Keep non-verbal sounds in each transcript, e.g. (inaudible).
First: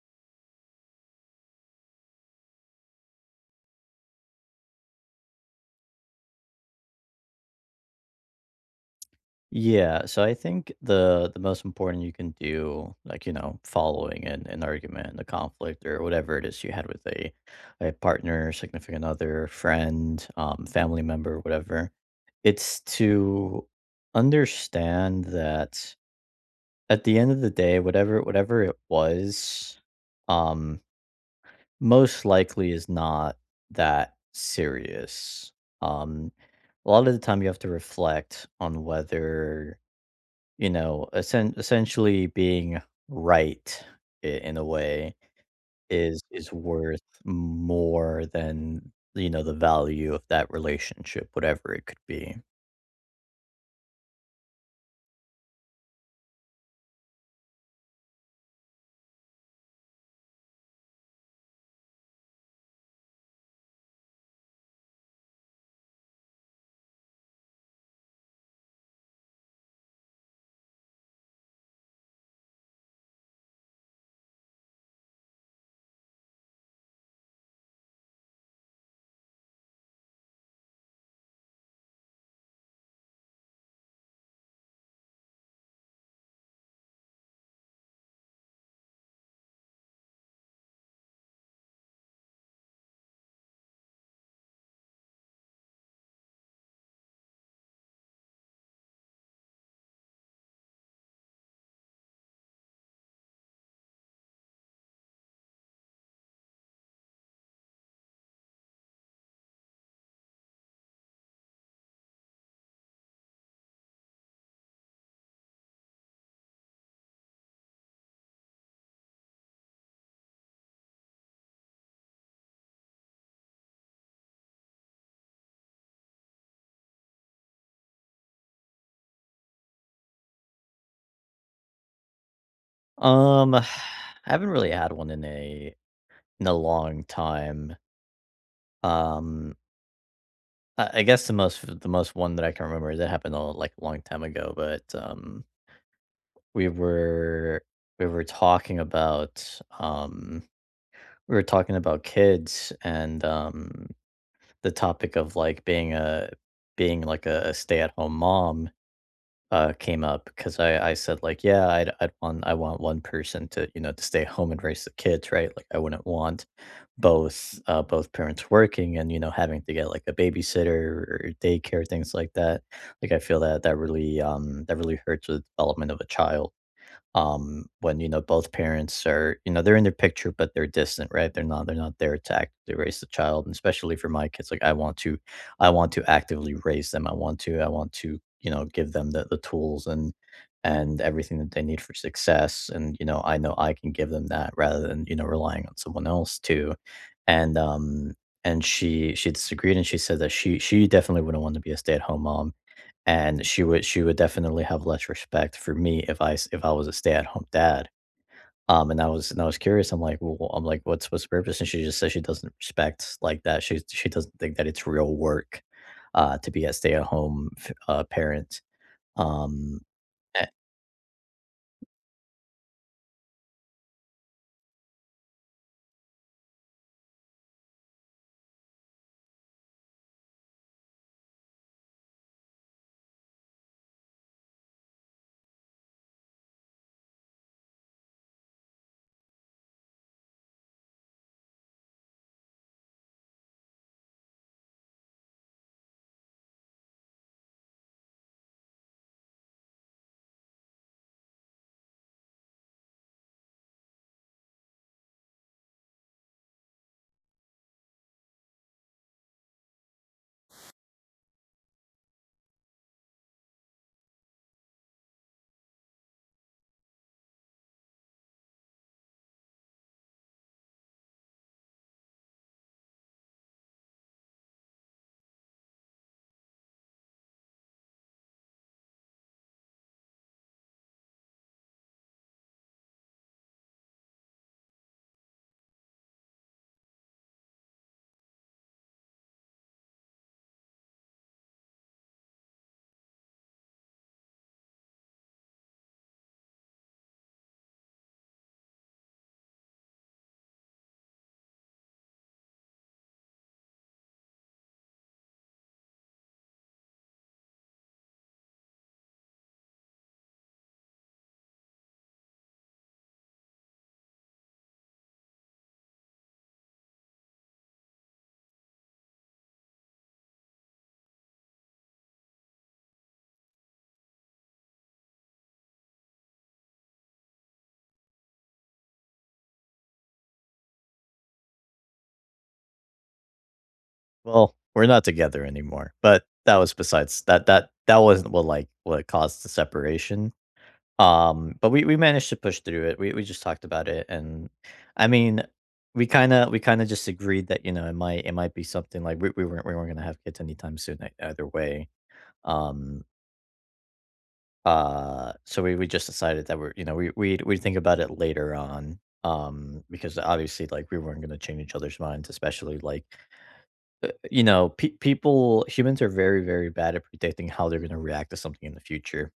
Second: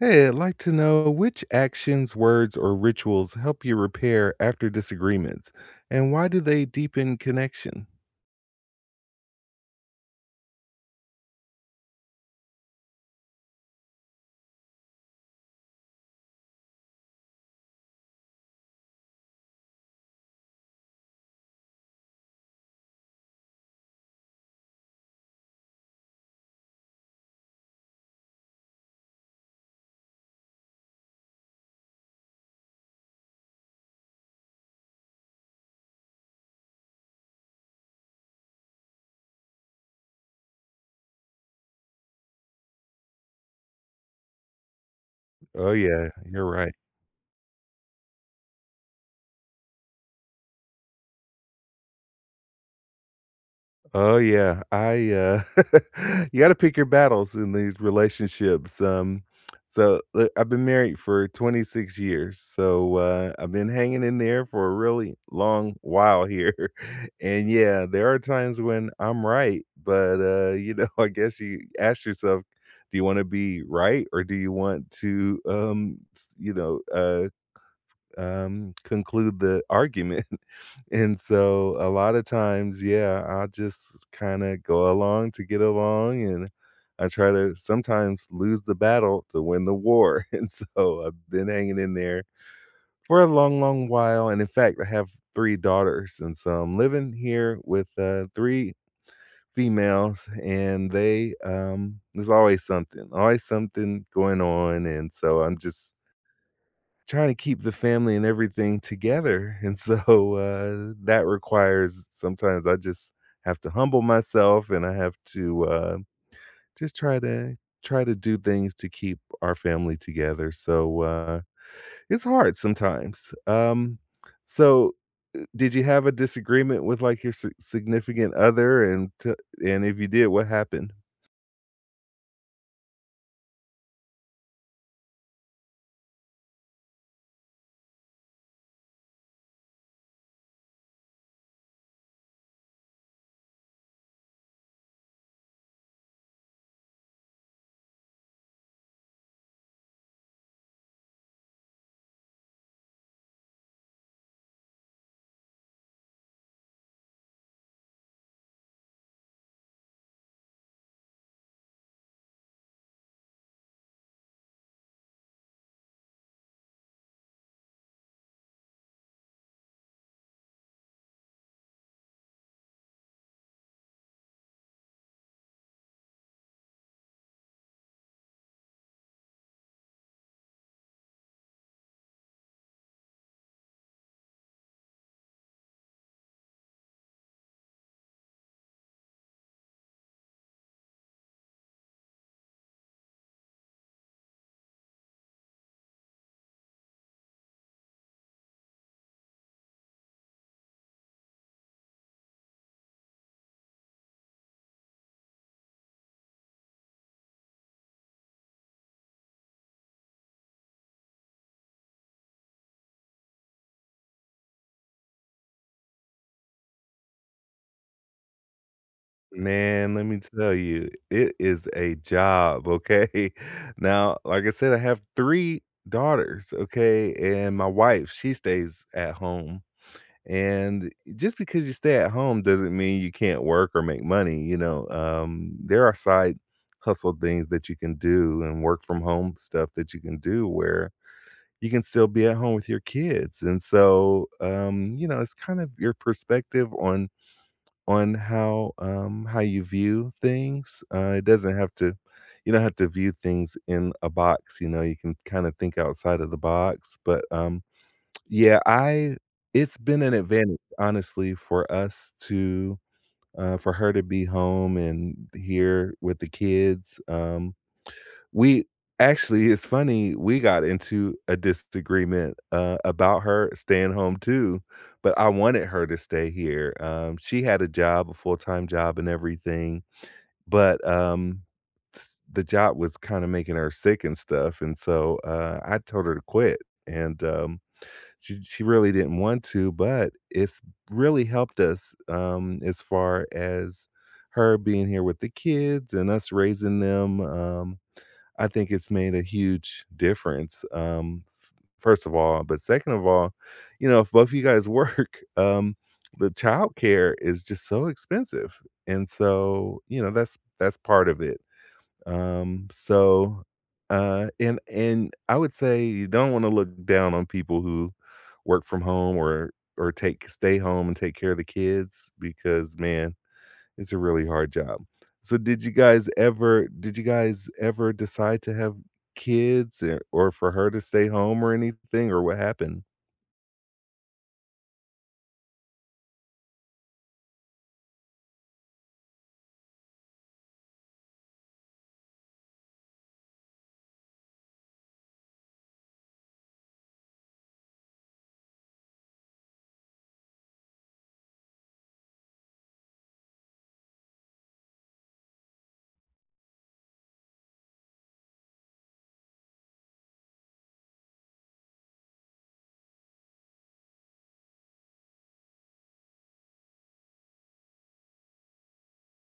Hey, I'd like to know which actions, words, or rituals help you repair after disagreements, and why do they deepen connection? Yeah, so I think the most important you can do, like, following an argument, a conflict, or whatever it is you had with a partner, significant other, friend, family member, whatever, it's to understand that at the end of the day, whatever it was, um, most likely is not that serious. Um, a lot of the time you have to reflect on whether essentially being right I in a way Oh yeah, is you're is right. worth more than, the value of that relationship, whatever it could be. Oh yeah, I (laughs) you got to pick your battles in these relationships. So look, I've been married for 26 years. So I've been hanging in there for a really long while here. (laughs) And yeah, there are times when I'm right, but you know, (laughs) I guess you ask yourself, do you want to be right or do you want to conclude the argument? (laughs) And so a lot of times, yeah, I'll just kind of go along to get along, and I try to sometimes lose the battle to win the war. (laughs) And so I've been hanging in there for a long, long while. And in fact, I have three daughters. And so I'm living here with three females, and they there's always something going on, and so I'm just trying to keep the family and everything together, and so, that requires sometimes I just have to humble myself, and I have to, just try to do things to keep our family together, so, it's hard sometimes, so, did you have a disagreement with, like, your si significant other, and if you did, what happened? Um, (sighs) I haven't really had one in a long time. Um, I guess the most one that I can remember that happened a like, a long time ago, but, we were we were talking about, um we were talking about kids and, the topic of like being like a stay-at-home mom came up because I said like yeah I want one person to to stay home and raise the kids right, like I wouldn't want both parents working and, having to get like a babysitter or daycare, things like that. Like I feel that that really hurts the development of a child, when, both parents are, they're in their picture, but they're distant, right? They're not there to actively raise the child. And especially for my kids, like, I want to, I want to actively raise them I want to give them the, the tools and everything that they need for success. And, I know I can give them that rather than, relying on someone else to. And um and she disagreed, and she said that she definitely wouldn't want to be a stay-at-home mom, and she would definitely have less respect for me if I was a stay-at-home dad. And I was curious. I'm like, what's the purpose?" And she just says she doesn't respect like that. She doesn't think that it's real work, to be a stay-at-home, parent. Um, Man, let me eh tell you, it is a job, okay? (laughs) Now, like I said, I have three daughters, okay? And my wife, she stays at home. And just because you stay at home doesn't mean you can't work or make money, you know? There are side hustle things that you can do and work from home stuff that you can do where you can still be at home with your kids. And so, you know, it's kind of your perspective on how you view things. It doesn't have to You don't have to view things in a box. You know, you can kinda think outside of the box, but, yeah, I it's been an advantage, honestly, for us to, for her to be home and here with the kids. We Actually, it's funny, we got into a disagreement, about her staying home too, but I wanted her to stay here. She had a job, a full-time job and everything, but, s the job was kinda making her sick and stuff, and so, I told her to quit, and, she really didn't want to, but it's really helped us, as far as her being here with the kids and us raising them. I think it's made a huge difference, f first of all, but second of all, you know, if both of you guys work, (laughs) the childcare is just so expensive, and so, you know, that's part of it, um, so, and I would say you don't wanna look down on people who work from home or take stay home and take care of the kids because, man, it's a really hard job. So did you guys ever decide to have kids, or for her to stay home or anything, or what happened? well, we're not together anymore, but that was besides that that wasn't what caused the separation. But we managed to push through it. We just talked about it, and I mean, we kinda just agreed that, it might be something like we weren't gonna have kids anytime soon ei either way. Um, so we just decided that we're you know, we think about it later on, because obviously, like, we weren't gonna change each other's minds, especially, like, pe people humans are very, very bad at predicting how they're gonna react to something in the future.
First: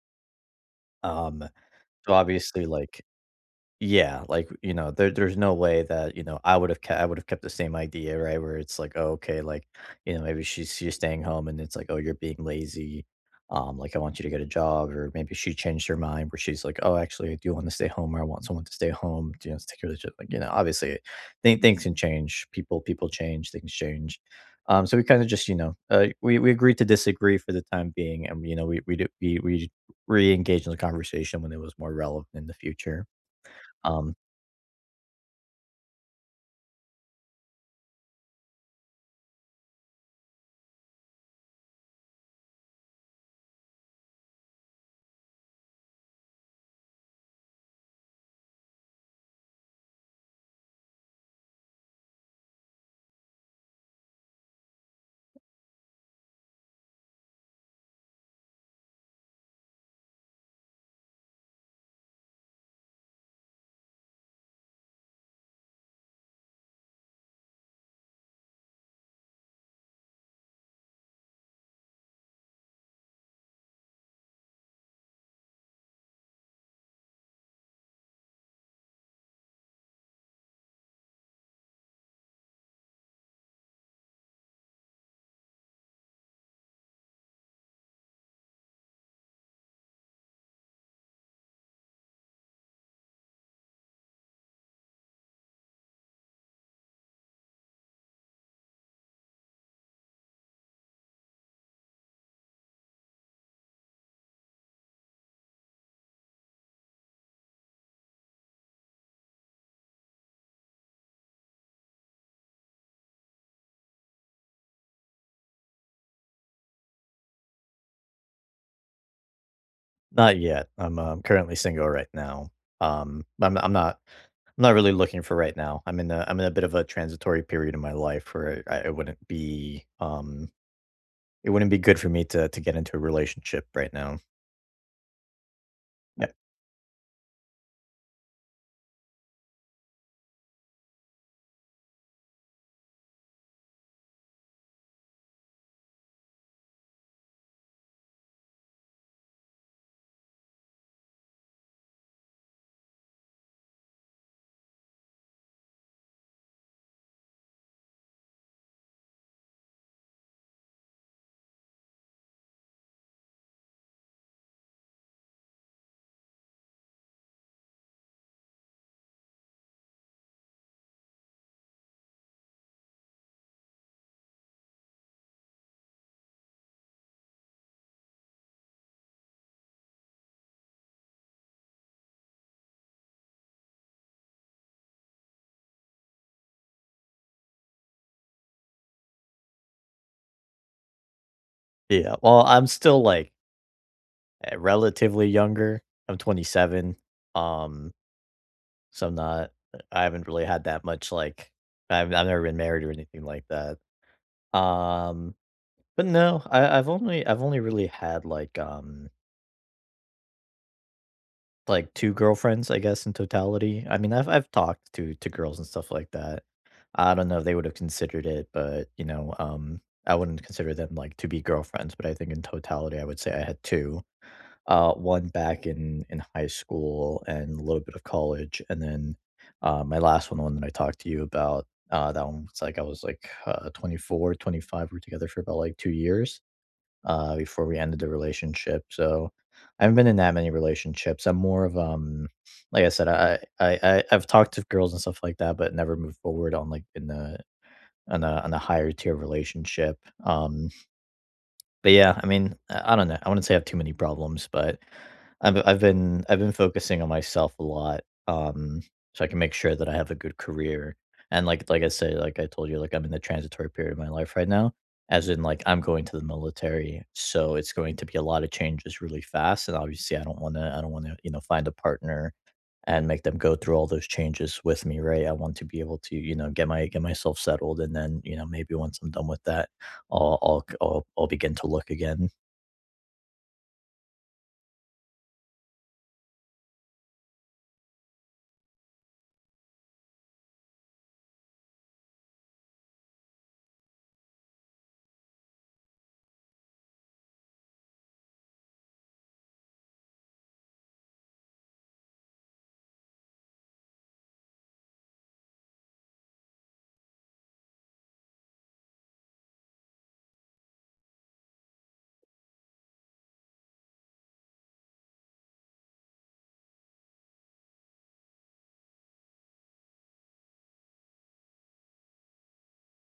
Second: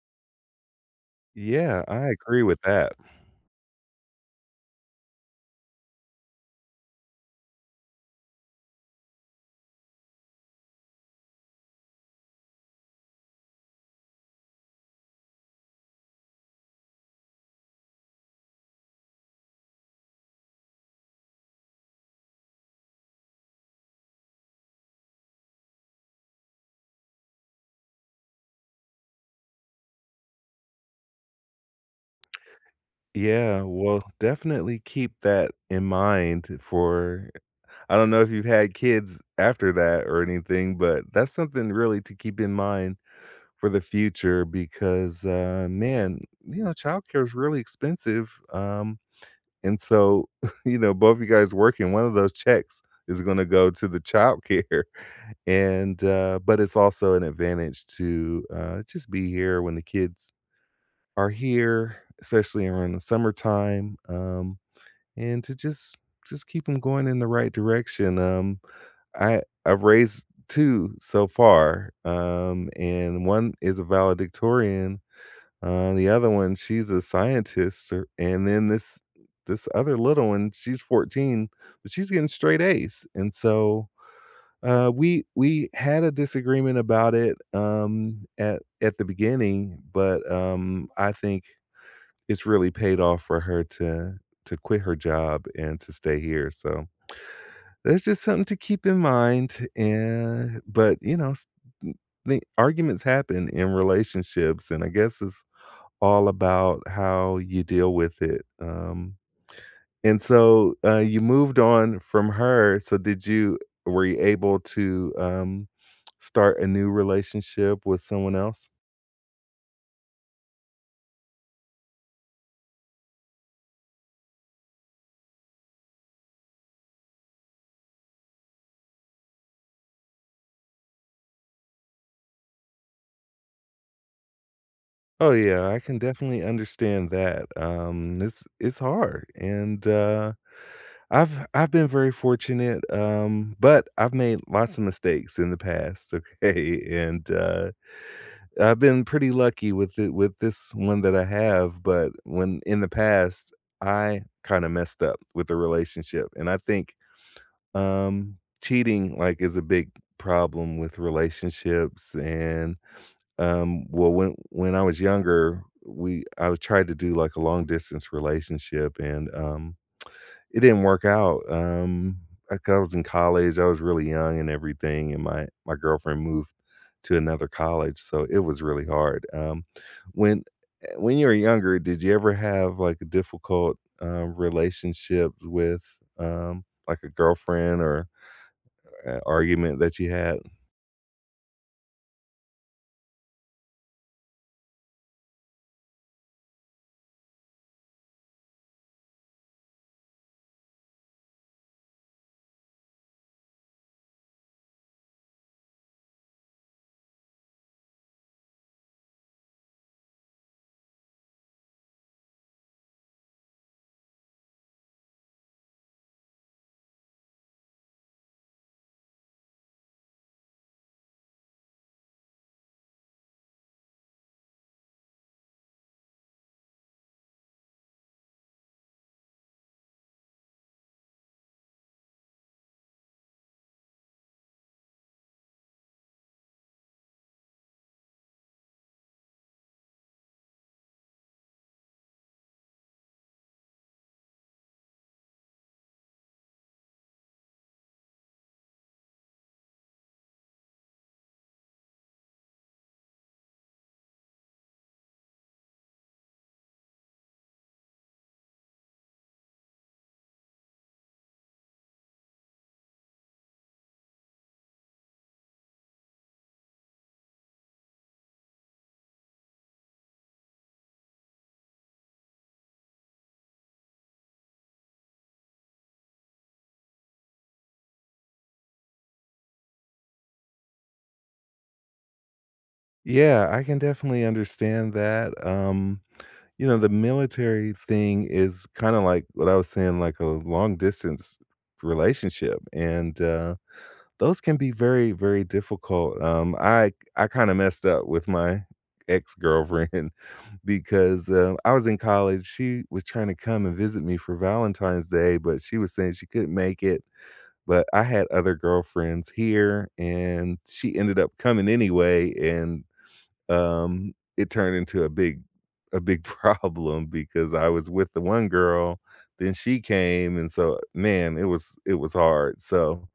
Um, Yeah, I so agree with obviously, that. like Yeah, like, there's no way that, I would have kept the same idea, right? Where it's like, "Oh, okay, like, maybe she's staying home and it's like, oh, you're being lazy. Like, I want you to get a job." Or maybe she changed her mind, where she's like, "Oh, actually, I do want to stay home, or I want someone to stay home, to take care of the chil—" Like, obviously, things can change. People change, things change. So we kind of just, we agreed to disagree for the time being, and, we do we re-engage in the conversation when it was more relevant in the future. Yeah, well, Um definitely keep that in mind for I don't know if you've had kids after that or anything, but that's something really to keep in mind for the future because, man, you know, childcare is really expensive, and so, (laughs) you know, both you guys working, one of those checks is gonna go to the childcare, (laughs) and, but it's also an advantage to, just be here when the kids are here, especially around the summertime, and to just keep them going in the right direction. I've raised two so far, and one is a valedictorian, the other one, she's a scientist, or and then this other little one, she's 14, but she's getting straight A's, and so, we had a disagreement about it, at the beginning, but, I think it's really paid off for her to quit her job and to stay here. So that's just something to keep in mind, and but, you know, s n the arguments happen in relationships, and I guess it's all about how you deal with it. You moved on from her, so did you were you able to, start a new relationship with someone else? Not yet. I'm currently single right now. Um, I'm I'm not I'm not really looking for right now. I'm in a bit of a transitory period in my life where it wouldn't be good for me to get into a relationship right now. Oh, yeah, I can Yeah. definitely understand that. It's hard, and, I've been very fortunate, but I've made lots of mistakes in the past, (laughs) okay? And, I've been pretty lucky with it with this one that I have, but when in the past, I kinda messed up with the relationship, and I think, cheating, like, is a big problem with relationships, and, well, when I was younger, we I was tried to do, like, a long distance relationship, and, it didn't work out, like, I was in college, I was really young and everything, and my girlfriend moved to another college, so it was really hard, when when you were younger, did you ever have, like, a difficult, relationship with, like, a girlfriend or a argument that you had? Yeah. Well, I'm still like relatively younger. I'm 27. Um, so I haven't really had that much, like, I've never been married or anything like that. Um, but no, I've only really had, like 2 girlfriends, I guess, in totality. I mean, I've talked to girls and stuff like that. I don't know if they would have considered it, but, I wouldn't consider them, like, to be girlfriends, but I think in totality, I would say I had 2. 1 back in high school and a little bit of college, and then, my last one, the one that I talked to you about, that one was, like I was, like, 20, we were together for about, like, 2 years, before we ended the relationship. So I haven't been in that many relationships. I'm more of like I said, I've talked to girls and stuff like that, but never moved forward, on like in the on a higher tier relationship. Um, but yeah, I mean, I don't know. I wouldn't say I have too many problems, but I've been focusing on myself a lot, um, so I can make sure that I have a good career. And, like I say, like I told you, like, I'm in the transitory period of my life right now, as in, like, I'm going to the military, so it's going to be a lot of changes really fast. And obviously, I don't want to I don't want to you know find a partner and make them go through all those changes with me, right? I want to be able to, get myself settled, and then, maybe once I'm done with that, I'll c I'll begin to look again. Yeah, I can definitely understand that, you know, the military thing is kinda like what I was saying, like a long distance relationship, and, those can be very, very difficult. I kinda messed up with my ex-girlfriend (laughs) because, I was in college, she was trying to come and visit me for Valentine's Day, but she was saying she couldn't make it, but I had other girlfriends here, and she ended up coming anyway, and, it turned into a big (laughs) problem because I was with the one girl, then she came, and so, man, it was hard, so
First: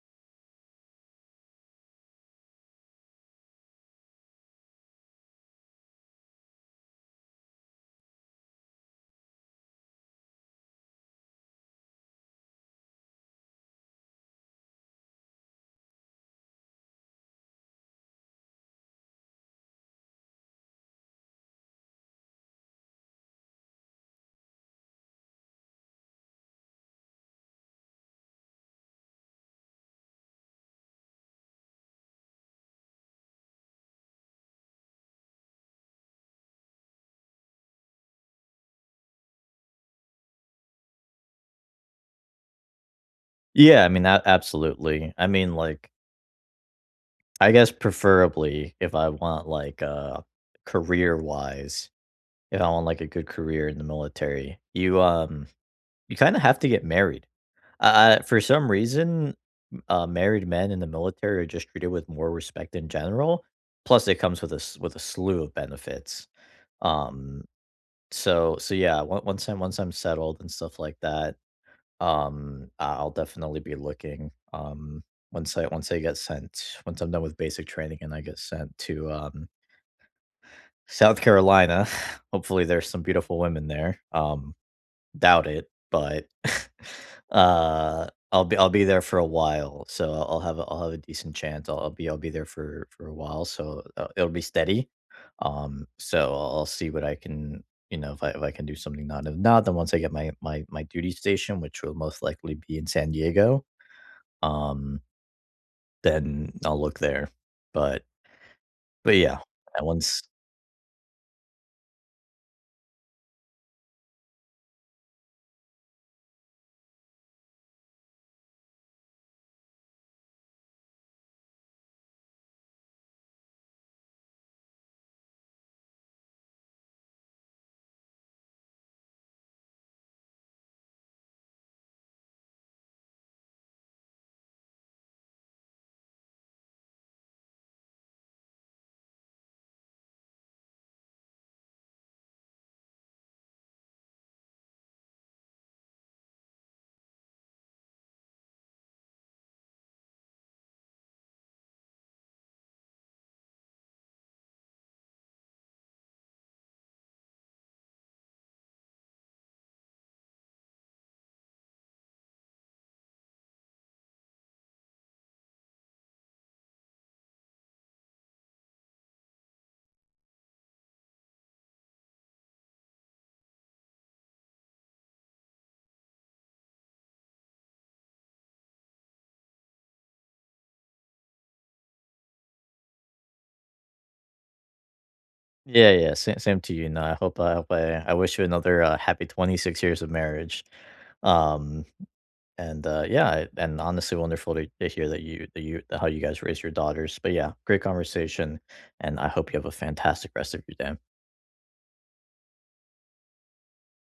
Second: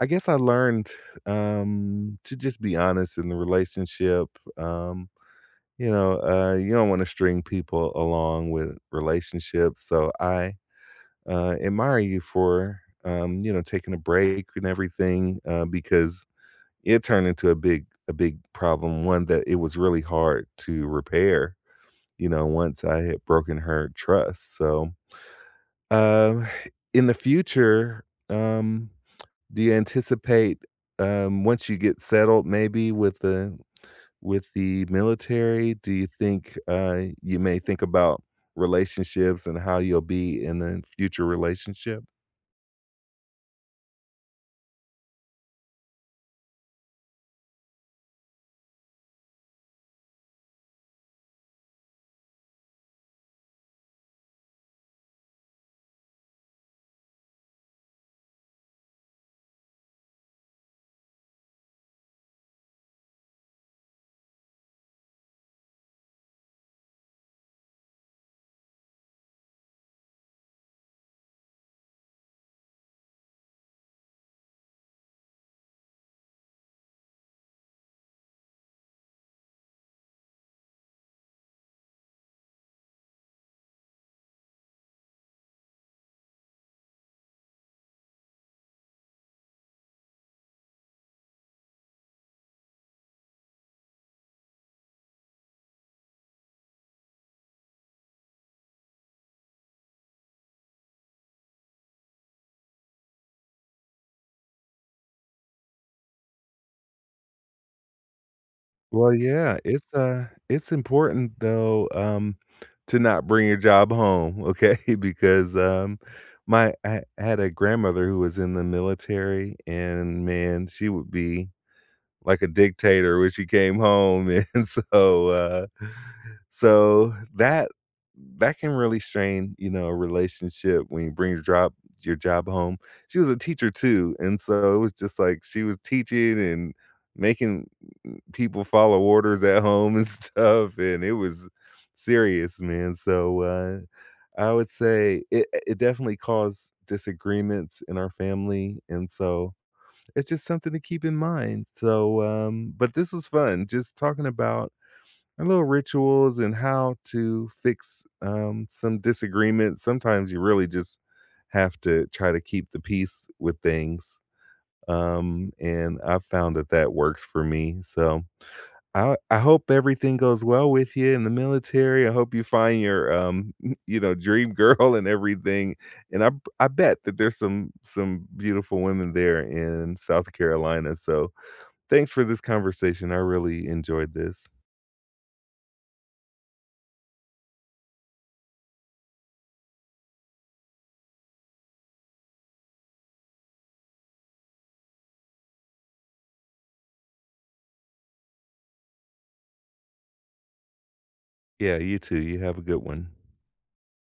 I guess I learned, to just be honest in the relationship, um, you know, you don't wanna string people along with relationships, so I, admire you for, you know, taking a break and everything, because it turned into a big problem, one that it was really hard to repair, you know, once I had broken her trust. So, um, in the future, um do you anticipate, once you get settled maybe with the military, do you think, you may think about relationships and how you'll be in a future relationship? Yeah, I mean, that absolutely. I mean, like, I guess preferably if I want, like, career-wise, if I want, like, a good career in the military, you kinda have to get married. For some reason, married men in the military are just treated with more respect in general, plus it comes with a s with a slew of benefits. Um, so, yeah, on once I'm settled and stuff like that, I'll definitely be looking, once I'm done with basic training, and I get sent to, South Carolina. (sighs) (laughs) Hopefully there's some beautiful women there. Doubt it, but, (laughs) uh, I'll be there for a while, so I'll have a decent chance. I'll be there for a while, so, it'll be steady. So I'll see what I can you know, if I can do something. Not if not, then once I get my duty station, which will most likely be in San Diego, um, then I'll look there. But Well, but yeah, yeah, and once... it's important though, to not bring your job home, okay? (laughs) Because, my I had a grandmother who was in the military, and man, she would be like a dictator when she came home, (laughs) and so, that that can really strain, you know, a relationship when you bring your job home. She was a teacher too, and so it was just like she was teaching and making people follow orders at home and (laughs) stuff, and it was serious, man, so, I would say it definitely caused disagreements in our family, and so it's just something to keep in mind. So, but this was fun just talking about our little rituals and how to fix, some disagreements. Sometimes you really just have to try to keep the peace with things. And I've found that that works for me. So I hope everything goes well with you in the military. I hope you find your, (laughs) you know, dream girl and everything. And I bet that there's some beautiful women there in South Carolina. So thanks for this conversation. I really enjoyed this. Yeah, yeah, sa same to you, and I hope I hope I wish you another, happy 26 years of marriage. Um And, yeah, and honestly wonderful to hear that you how you guys raise your daughters. But yeah, great conversation, and I hope you have a fantastic rest of your day. Yeah, you too. You have a good one.